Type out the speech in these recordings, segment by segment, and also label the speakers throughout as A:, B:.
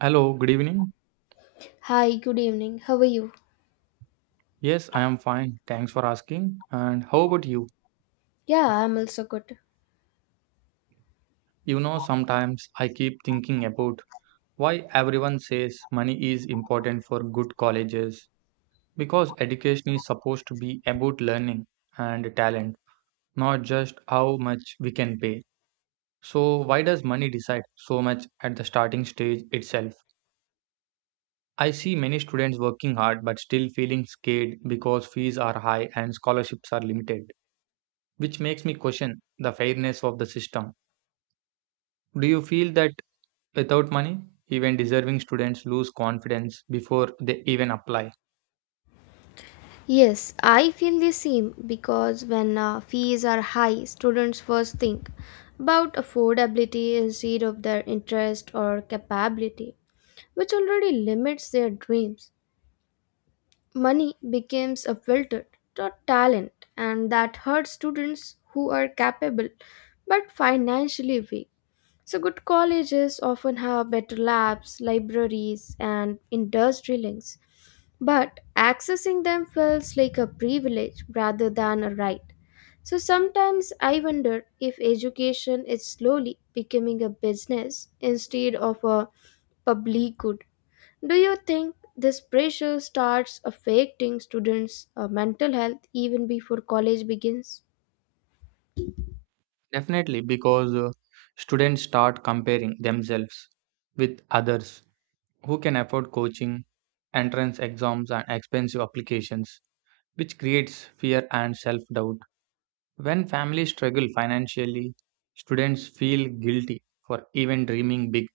A: Hello, good evening.
B: Hi, good evening. How are you?
A: Yes, I am fine. Thanks for asking. And how about you?
B: Yeah, I'm also good.
A: You know, sometimes I keep thinking about why everyone says money is important for good colleges because education is supposed to be about learning and talent, not just how much we can pay. So, why does money decide so much at the starting stage itself? I see many students working hard but still feeling scared because fees are high and scholarships are limited, which makes me question the fairness of the system. Do you feel that without money, even deserving students lose confidence before they even apply?
B: Yes, I feel the same because when fees are high, students first think about affordability instead of their interest or capability, which already limits their dreams. Money becomes a filter to talent, and that hurts students who are capable but financially weak. So, good colleges often have better labs, libraries, and industry links, but accessing them feels like a privilege rather than a right. So sometimes I wonder if education is slowly becoming a business instead of a public good. Do you think this pressure starts affecting students' mental health even before college begins?
A: Definitely, because students start comparing themselves with others who can afford coaching, entrance exams, and expensive applications, which creates fear and self doubt. When families struggle financially, students feel guilty for even dreaming big,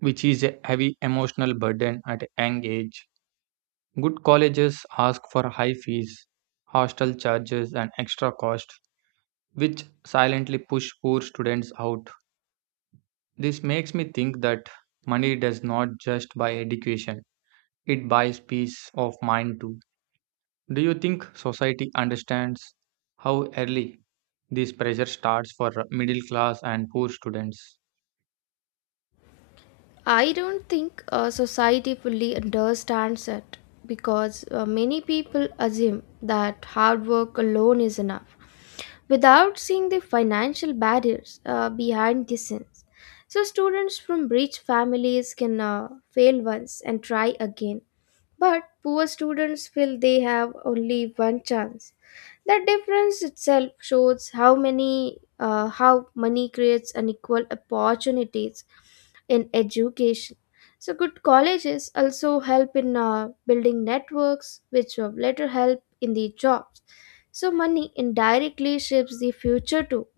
A: which is a heavy emotional burden at a young age. Good colleges ask for high fees, hostel charges, and extra costs, which silently push poor students out. This makes me think that money does not just buy education, it buys peace of mind too. Do you think society understands how early this pressure starts for middle class and poor students?
B: I don't think society fully understands it because many people assume that hard work alone is enough without seeing the financial barriers behind the scenes. So, students from rich families can fail once and try again, but poor students feel they have only one chance. The difference itself shows how money creates unequal opportunities in education. So good colleges also help in building networks, which will later help in the jobs. So money indirectly shapes the future too.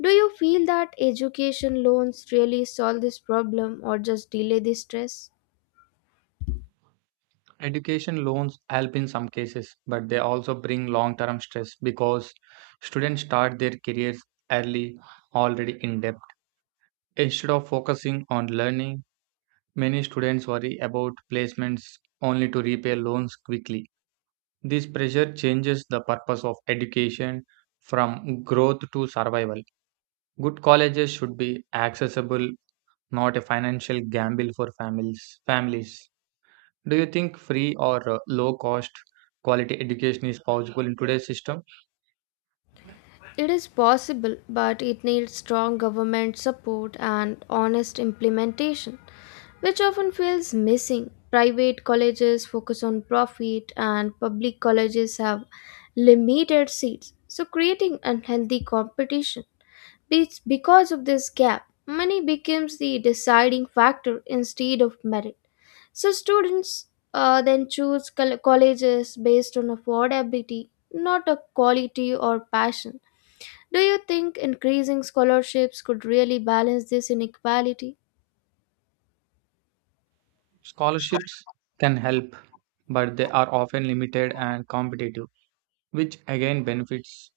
B: Do you feel that education loans really solve this problem or just delay the stress?
A: Education loans help in some cases, but they also bring long term stress because students start their careers early, already in debt. Instead of focusing on learning, many students worry about placements only to repay loans quickly. This pressure changes the purpose of education from growth to survival. Good colleges should be accessible, not a financial gamble for families. Do you think free or low cost quality education is possible in today's system?
B: It is possible, but it needs strong government support and honest implementation, which often feels missing. Private colleges focus on profit, and public colleges have limited seats, so creating unhealthy competition. It's because of this gap, money becomes the deciding factor instead of merit. So students then choose colleges based on affordability, not a quality or passion. Do you think increasing scholarships could really balance this inequality?
A: Scholarships can help, but they are often limited and competitive, which again benefits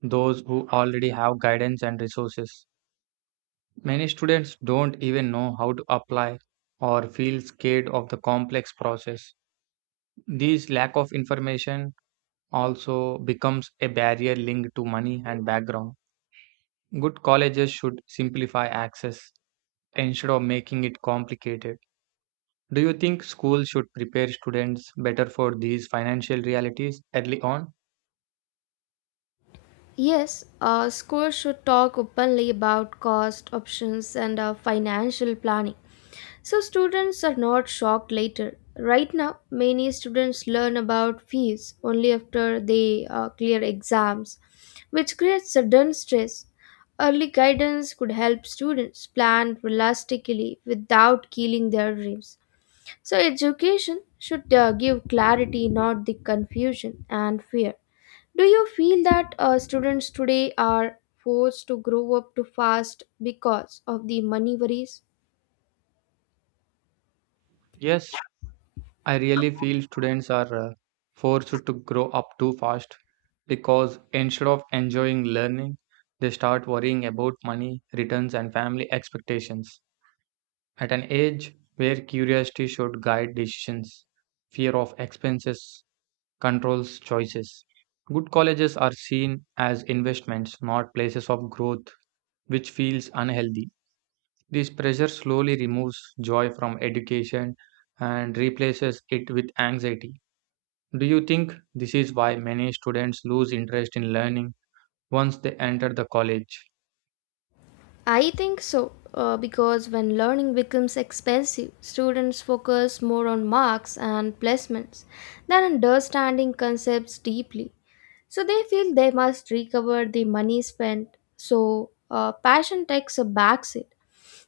A: those who already have guidance and resources. Many students don't even know how to apply or feel scared of the complex process. This lack of information also becomes a barrier linked to money and background. Good colleges should simplify access instead of making it complicated. Do you think schools should prepare students better for these financial realities early on?
B: Yes, schools should talk openly about cost, options, and financial planning so students are not shocked later. Right now, many students learn about fees only after they clear exams, which creates sudden stress. Early guidance could help students plan realistically without killing their dreams. So, education should give clarity, not the confusion and fear. Do you feel that students today are forced to grow up too fast because of the money worries?
A: Yes, I really feel students are forced to grow up too fast because instead of enjoying learning, they start worrying about money, returns, and family expectations. At an age where curiosity should guide decisions, fear of expenses controls choices. Good colleges are seen as investments, not places of growth, which feels unhealthy. This pressure slowly removes joy from education and replaces it with anxiety. Do you think this is why many students lose interest in learning once they enter the college?
B: I think so, because when learning becomes expensive, students focus more on marks and placements than understanding concepts deeply. So they feel they must recover the money spent. So passion takes a backseat.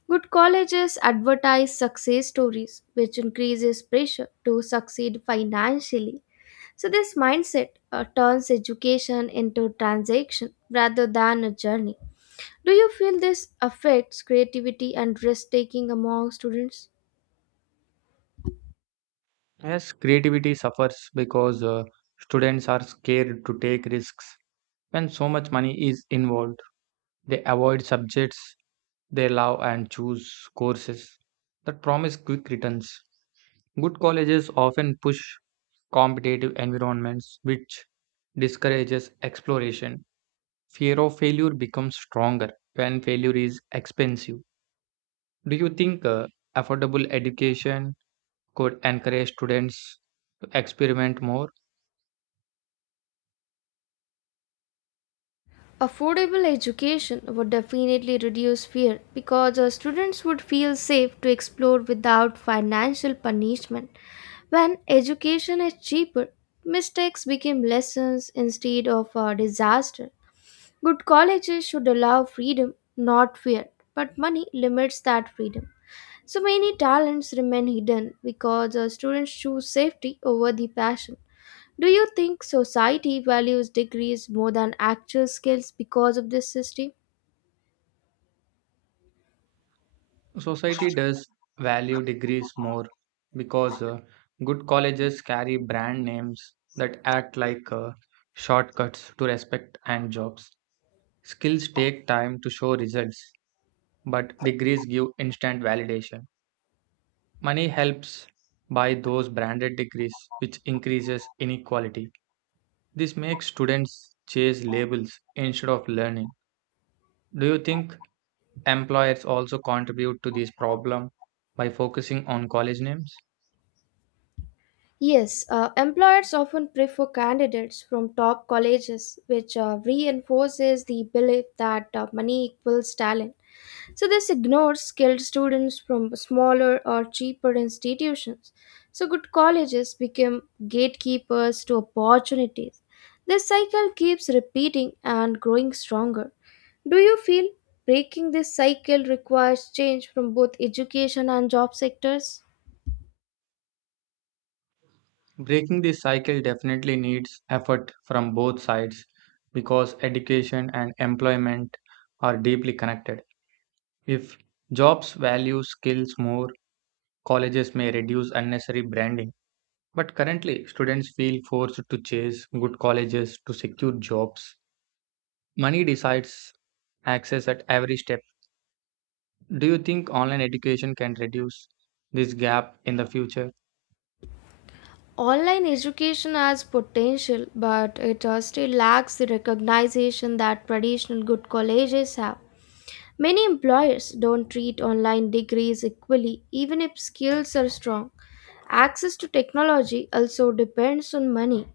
B: Good colleges advertise success stories, which increases pressure to succeed financially. So, this mindset turns education into transaction rather than a journey. Do you feel this affects creativity and risk taking among students?
A: Yes, creativity suffers because students are scared to take risks. When so much money is involved, they avoid subjects they love and choose courses that promise quick returns. Good colleges often push competitive environments, which discourages exploration. Fear of failure becomes stronger when failure is expensive. Do you think affordable education could encourage students to experiment more?
B: Affordable education would definitely reduce fear because students would feel safe to explore without financial punishment. When education is cheaper, mistakes become lessons instead of a disaster. Good colleges should allow freedom, not fear, but money limits that freedom. So many talents remain hidden because students choose safety over the passion. Do you think society values degrees more than actual skills because of this system?
A: Society does value degrees more because good colleges carry brand names that act like shortcuts to respect and jobs. Skills take time to show results, but degrees give instant validation. Money helps buy those branded degrees, which increases inequality. This makes students chase labels instead of learning. Do you think employers also contribute to this problem by focusing on college names?
B: Yes, employers often prefer candidates from top colleges, which reinforces the belief that money equals talent. So, this ignores skilled students from smaller or cheaper institutions. So, good colleges become gatekeepers to opportunities. This cycle keeps repeating and growing stronger. Do you feel breaking this cycle requires change from both education and job sectors?
A: Breaking this cycle definitely needs effort from both sides because education and employment are deeply connected. If jobs value skills more, colleges may reduce unnecessary branding. But currently, students feel forced to chase good colleges to secure jobs. Money decides access at every step. Do you think online education can reduce this gap in the future?
B: Online education has potential, but it still lacks the recognition that traditional good colleges have. Many employers don't treat online degrees equally, even if skills are strong. Access to technology also depends on money,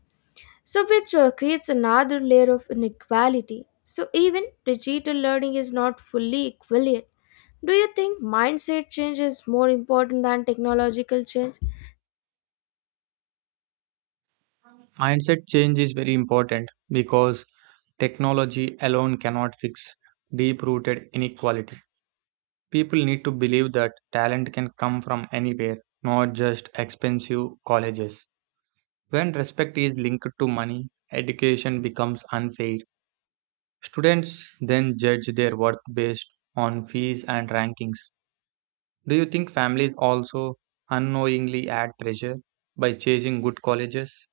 B: so which creates another layer of inequality. So even digital learning is not fully equal yet. Do you think mindset change is more important than technological change?
A: Mindset change is very important because technology alone cannot fix deep rooted inequality. People need to believe that talent can come from anywhere, not just expensive colleges. When respect is linked to money, education becomes unfair. Students then judge their worth based on fees and rankings. Do you think families also unknowingly add pressure by chasing good colleges?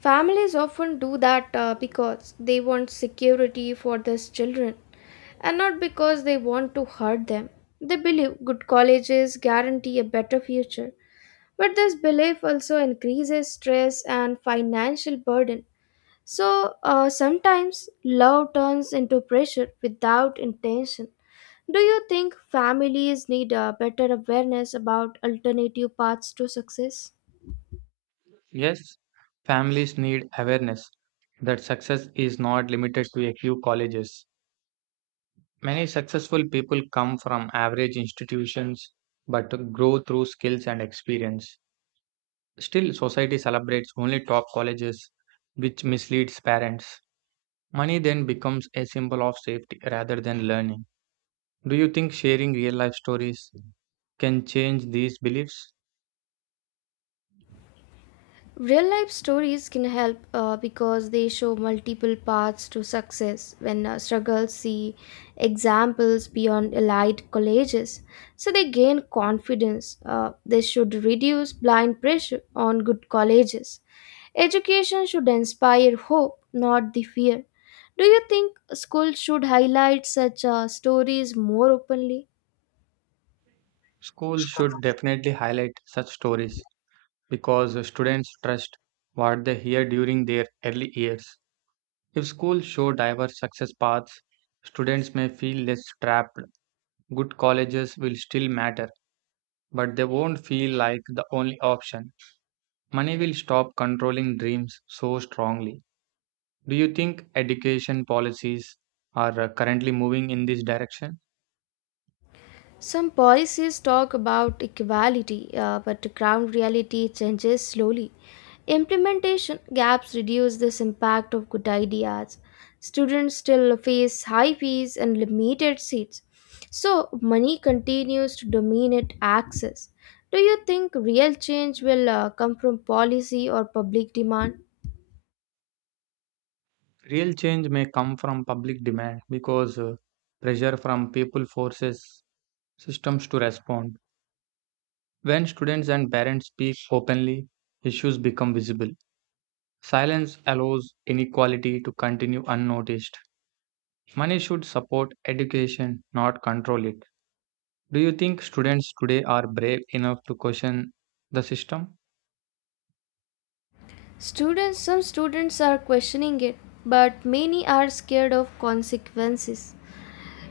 B: Families often do that because they want security for their children and not because they want to hurt them. They believe good colleges guarantee a better future, but this belief also increases stress and financial burden. So sometimes love turns into pressure without intention. Do you think families need a better awareness about alternative paths to success?
A: Yes, families need awareness that success is not limited to a few colleges. Many successful people come from average institutions but grow through skills and experience. Still, society celebrates only top colleges, which misleads parents. Money then becomes a symbol of safety rather than learning. Do you think sharing real life stories can change these beliefs?
B: Real life stories can help because they show multiple paths to success when struggles see examples beyond elite colleges. So they gain confidence. They should reduce blind pressure on good colleges. Education should inspire hope, not the fear. Do you think schools should highlight such stories more openly?
A: Schools should definitely highlight such stories because students trust what they hear during their early years. If schools show diverse success paths, students may feel less trapped. Good colleges will still matter, but they won't feel like the only option. Money will stop controlling dreams so strongly. Do you think education policies are currently moving in this direction?
B: Some policies talk about equality, but ground reality changes slowly. Implementation gaps reduce this impact of good ideas. Students still face high fees and limited seats, so money continues to dominate access. Do you think real change will come from policy or public demand?
A: Real change may come from public demand because pressure from people forces systems to respond. When students and parents speak openly, issues become visible. Silence allows inequality to continue unnoticed. Money should support education, not control it. Do you think students today are brave enough to question the system?
B: Some students are questioning it, but many are scared of consequences.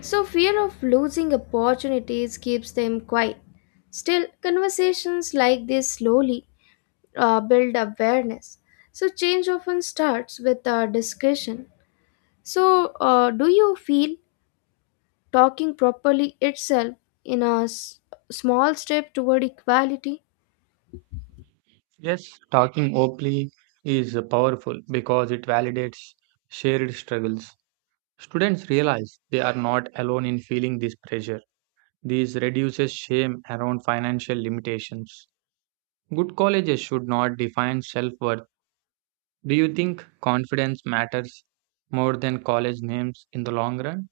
B: So, fear of losing opportunities keeps them quiet. Still, conversations like this slowly build awareness. So, change often starts with a discussion. So, do you feel talking properly itself in a s- small step toward equality?
A: Yes, talking openly is powerful because it validates shared struggles. Students realize they are not alone in feeling this pressure. This reduces shame around financial limitations. Good colleges should not define self worth. Do you think confidence matters more than college names in the long run?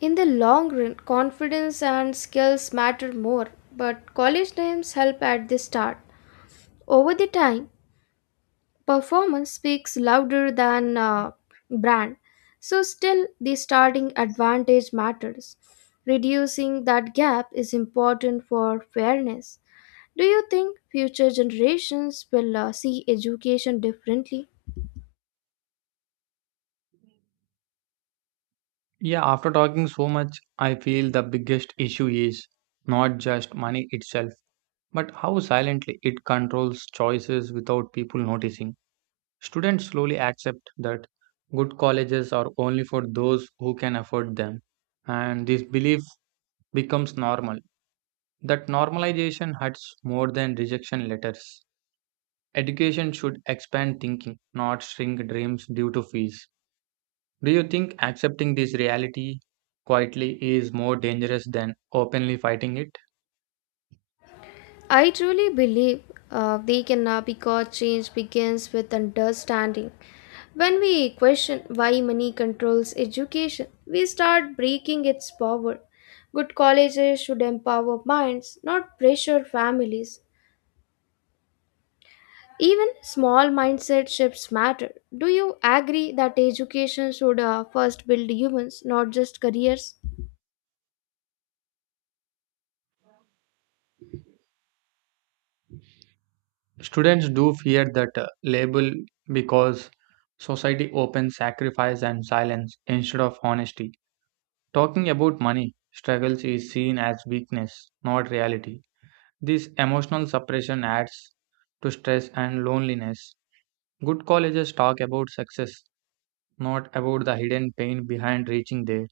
B: In the long run, confidence and skills matter more, but college names help at the start. Over the time, performance speaks louder than brand, so still the starting advantage matters. Reducing that gap is important for fairness. Do you think future generations will see education differently?
A: Yeah, after talking so much, I feel the biggest issue is not just money itself, but how silently it controls choices without people noticing. Students slowly accept that good colleges are only for those who can afford them, and this belief becomes normal. That normalization hurts more than rejection letters. Education should expand thinking, not shrink dreams due to fees. Do you think accepting this reality quietly is more dangerous than openly fighting it?
B: I truly believe they can, because change begins with understanding. When we question why money controls education, we start breaking its power. Good colleges should empower minds, not pressure families. Even small mindset shifts matter. Do you agree that education should first build humans, not just careers?
A: Students do fear that label because society opens sacrifice and silence instead of honesty. Talking about money struggles is seen as weakness, not reality. This emotional suppression adds to stress and loneliness. Good colleges talk about success, not about the hidden pain behind reaching there.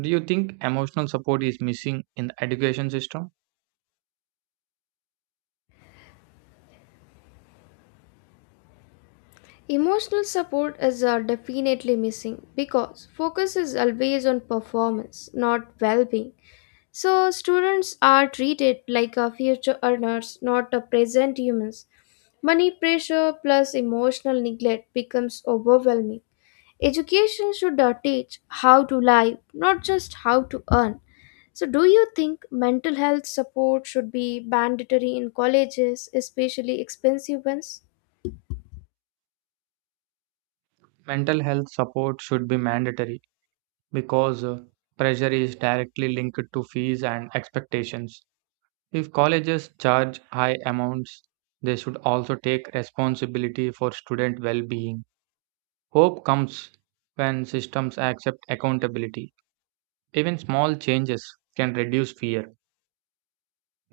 A: Do you think emotional support is missing in the education system?
B: Emotional support is definitely missing because focus is always on performance, not well being. So, students are treated like future earners, not present humans. Money pressure plus emotional neglect becomes overwhelming. Education should teach how to live, not just how to earn. So, do you think mental health support should be mandatory in colleges, especially expensive ones?
A: Mental health support should be mandatory because pressure is directly linked to fees and expectations. If colleges charge high amounts, they should also take responsibility for student well being. Hope comes when systems accept accountability. Even small changes can reduce fear.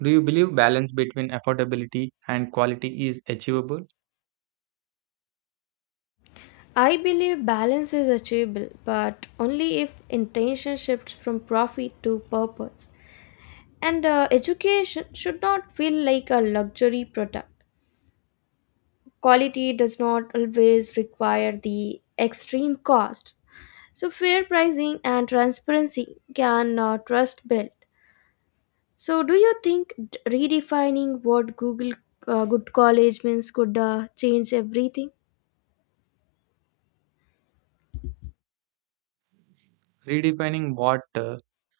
A: Do you believe balance between affordability and quality is achievable?
B: I believe balance is achievable, but only if intention shifts from profit to purpose. And education should not feel like a luxury product. Quality does not always require the extreme cost. So, fair pricing and transparency can trust build. So, do you think redefining what Google Good College means could change everything?
A: Redefining what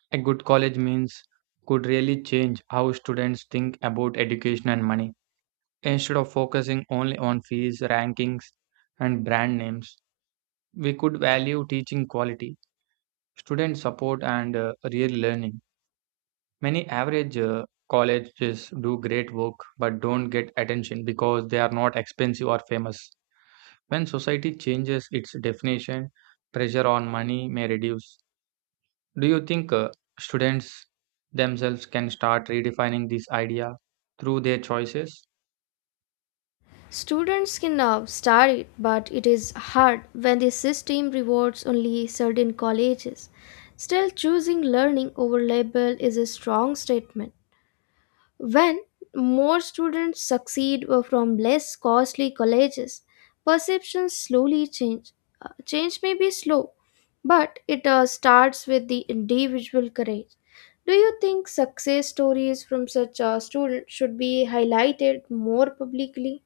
A: a good college means could really change how students think about education and money. Instead of focusing only on fees, rankings, and brand names, we could value teaching quality, student support, and real learning. Many average colleges do great work but don't get attention because they are not expensive or famous. When society changes its definition, pressure on money may reduce. Do you think students themselves can start redefining this idea through their choices?
B: Students can now start it, but it is hard when the system rewards only certain colleges. Still, choosing learning over label is a strong statement. When more students succeed from less costly colleges, perceptions slowly change. Change may be slow, but it starts with the individual courage. Do you think success stories from such students should be highlighted more publicly?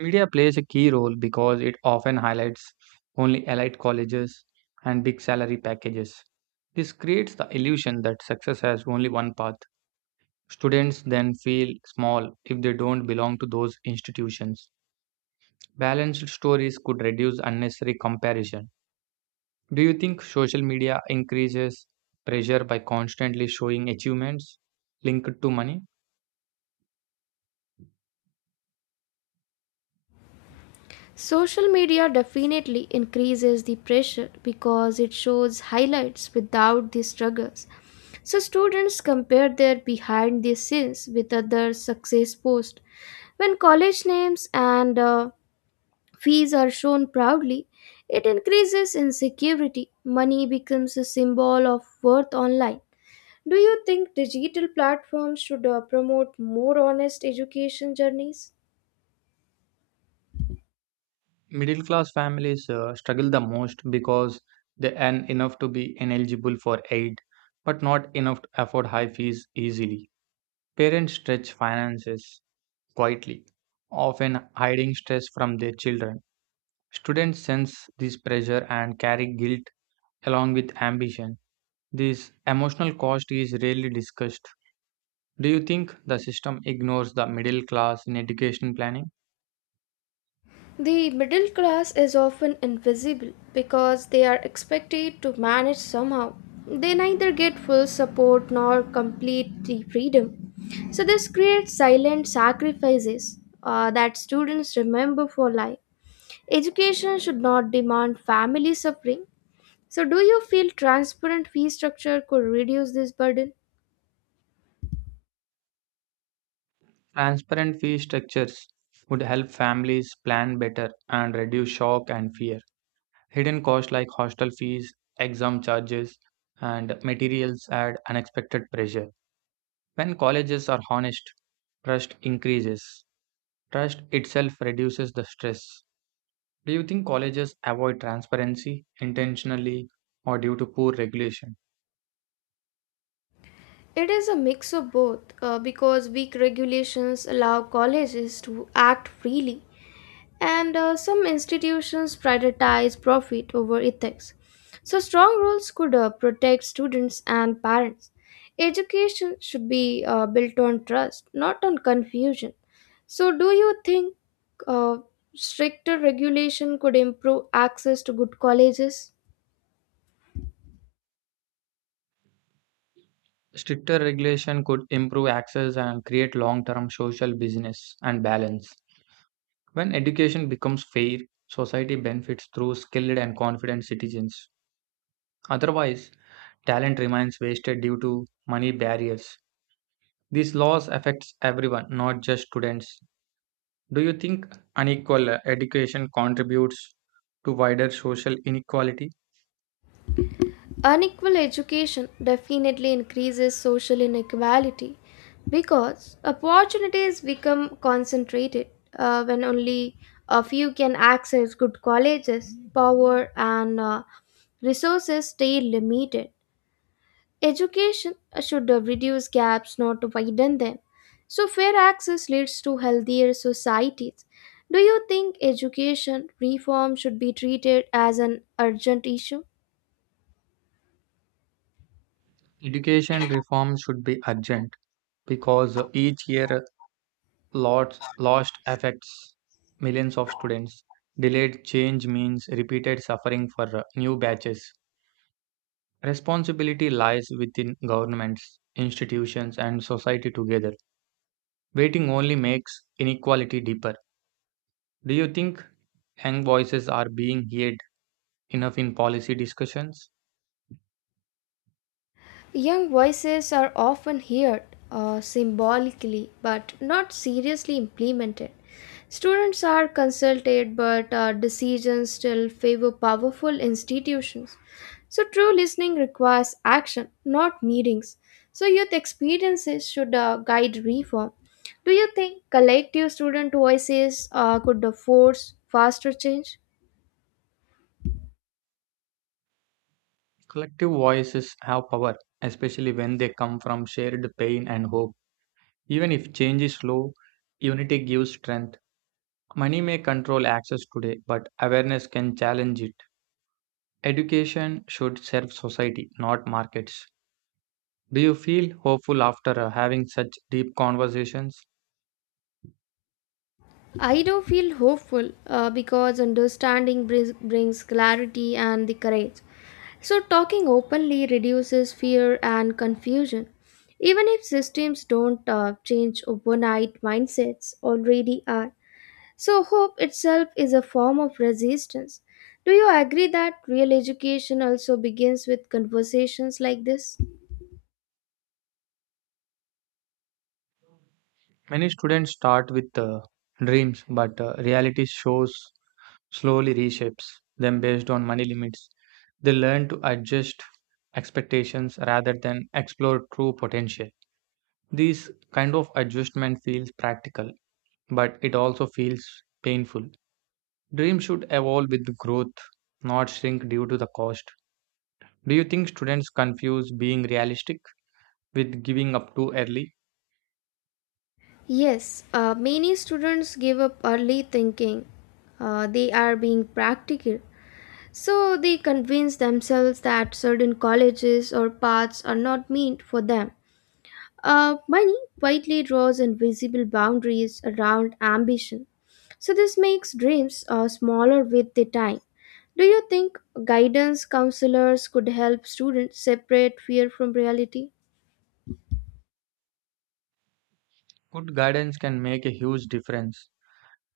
A: Media plays a key role because it often highlights only elite colleges and big salary packages. This creates the illusion that success has only one path. Students then feel small if they don't belong to those institutions. Balanced stories could reduce unnecessary comparison. Do you think social media increases pressure by constantly showing achievements linked to money?
B: Social media definitely increases the pressure because it shows highlights without the struggles. So students compare their behind the scenes with other success posts. When college names and fees are shown proudly, it increases insecurity. Money becomes a symbol of worth online. Do you think digital platforms should promote more honest education journeys?
A: Middle class families struggle the most because they earn enough to be eligible for aid but not enough to afford high fees easily. Parents stretch finances quietly, often hiding stress from their children. Students sense this pressure and carry guilt along with ambition. This emotional cost is rarely discussed. Do you think the system ignores the middle class in education planning?
B: The middle class is often invisible because they are expected to manage somehow. They neither get full support nor complete the freedom. So, this creates silent sacrifices that students remember for life. Education should not demand family suffering. So, do you feel transparent fee structure could reduce this burden?
A: Transparent fee structures would help families plan better and reduce shock and fear. Hidden costs like hostel fees, exam charges, and materials add unexpected pressure. When colleges are honest, trust increases. Trust itself reduces the stress. Do you think colleges avoid transparency intentionally or due to poor regulation?
B: It is a mix of both, because weak regulations allow colleges to act freely and some institutions prioritize profit over ethics. So, strong rules could protect students and parents. Education should be built on trust, not on confusion. So, do you think uh, stricter regulation could improve access to good colleges?
A: Stricter regulation could improve access and create long term social business and balance. When education becomes fair, society benefits through skilled and confident citizens. Otherwise, talent remains wasted due to money barriers. These laws affects everyone, not just students. Do you think unequal education contributes to wider social inequality?
B: Unequal education definitely increases social inequality because opportunities become concentrated when only a few can access good colleges, power, and resources stay limited. Education should reduce gaps, not to widen them. So, fair access leads to healthier societies. Do you think education reform should be treated as an urgent issue?
A: Education reform should be urgent because each year lots lost affects millions of students. Delayed change means repeated suffering for new batches. Responsibility lies within governments, institutions, and society together. Waiting only makes inequality deeper. Do you think young voices are being heard enough in policy discussions?
B: Young voices are often heard symbolically but not seriously implemented. Students are consulted, but decisions still favor powerful institutions. So, true listening requires action, not meetings. So, youth experiences should guide reform. Do you think collective student voices could force faster change?
A: Collective voices have power, especially when they come from shared pain and hope. Even if change is slow, unity gives strength. Money may control access today, but awareness can challenge it. Education should serve society, not markets. Do you feel hopeful after having such deep conversations?
B: I do feel hopeful because understanding brings clarity and the courage. So, talking openly reduces fear and confusion. Even if systems don't change overnight, mindsets already are. So, hope itself is a form of resistance. Do you agree that real education also begins with conversations like this?
A: Many students start with dreams, but reality shows slowly reshapes them based on money limits. They learn to adjust expectations rather than explore true potential. This kind of adjustment feels practical, but it also feels painful. Dreams should evolve with growth, not shrink due to the cost. Do you think students confuse being realistic with giving up too early?
B: Yes, many students give up early thinking they are being practical. So they convince themselves that certain colleges or paths are not meant for them. Money quietly draws invisible boundaries around ambition. So, this makes dreams smaller with the time. Do you think guidance counselors could help students separate fear from reality?
A: Good guidance can make a huge difference,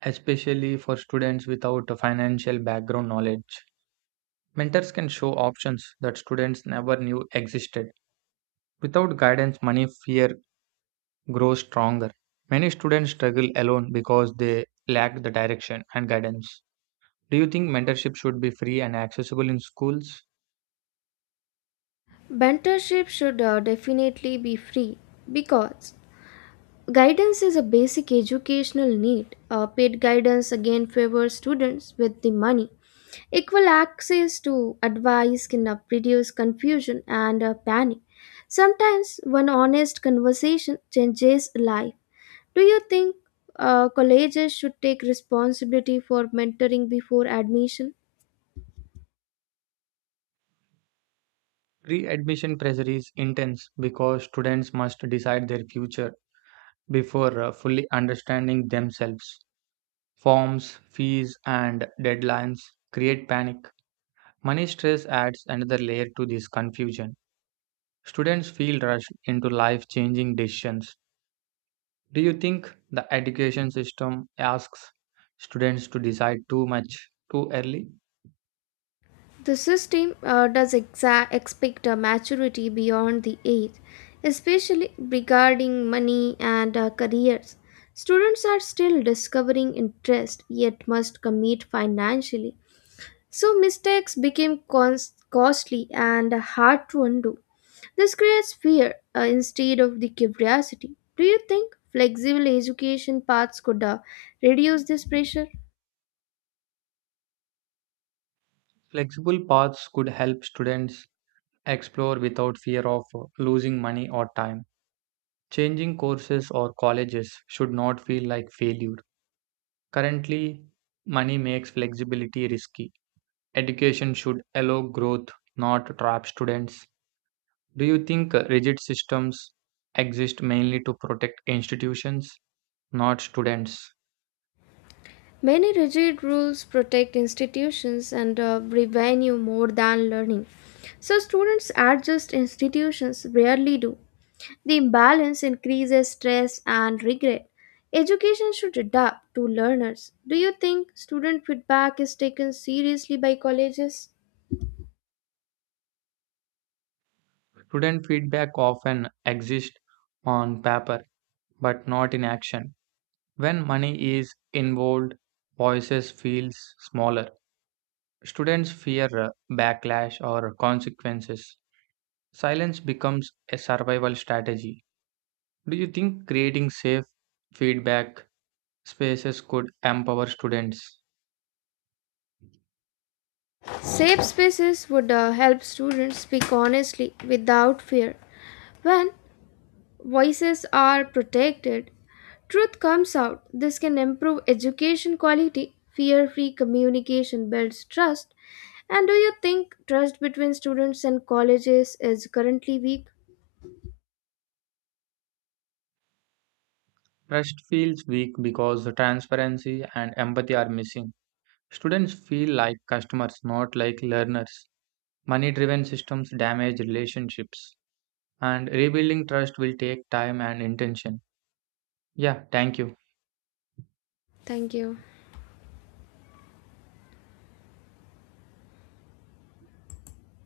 A: especially for students without a financial background knowledge. Mentors can show options that students never knew existed. Without guidance, money fear grows stronger. Many students struggle alone because they lack the direction and guidance. Do you think mentorship should be free and accessible in schools?
B: Mentorship should definitely be free because guidance is a basic educational need. Paid guidance again favors students with the money. Equal access to advice can reduce confusion and panic. Sometimes one honest conversation changes a life. Do you think colleges should take responsibility for mentoring before admission?
A: Pre-admission pressure is intense because students must decide their future before fully understanding themselves. Forms, fees, and deadlines create panic. Money stress adds another layer to this confusion. Students feel rushed into life-changing decisions. Do you think the education system asks students to decide too much too early?
B: The system does expect a maturity beyond the age, especially regarding money and careers. Students are still discovering interest yet must commit financially. So mistakes became costly and hard to undo. This creates fear instead of the curiosity. Do you think flexible education paths could reduce this pressure?
A: Flexible paths could help students explore without fear of losing money or time. Changing courses or colleges should not feel like failure. Currently, money makes flexibility risky. Education should allow growth, not trap students. Do you think rigid systems exist mainly to protect institutions, not students?
B: Many rigid rules protect institutions and revenue more than learning. So students adjust, institutions rarely do. The imbalance increases stress and regret. Education should adapt to learners. Do you think student feedback is taken seriously by colleges?
A: Student feedback often exists on paper but not in action. When money is involved, voices feels smaller. Students fear backlash or consequences. Silence becomes a survival strategy. Do you think creating safe feedback spaces could empower students?
B: Safe spaces would help students speak honestly without fear. When voices are protected, truth comes out. This can improve education quality. Fear free communication builds trust. And do you think trust between students and colleges is currently weak?
A: Trust feels weak because the transparency and empathy are missing. Students feel like customers, not like learners. Money driven systems damage relationships, and rebuilding trust will take time and intention. Yeah, thank you.
B: Thank you.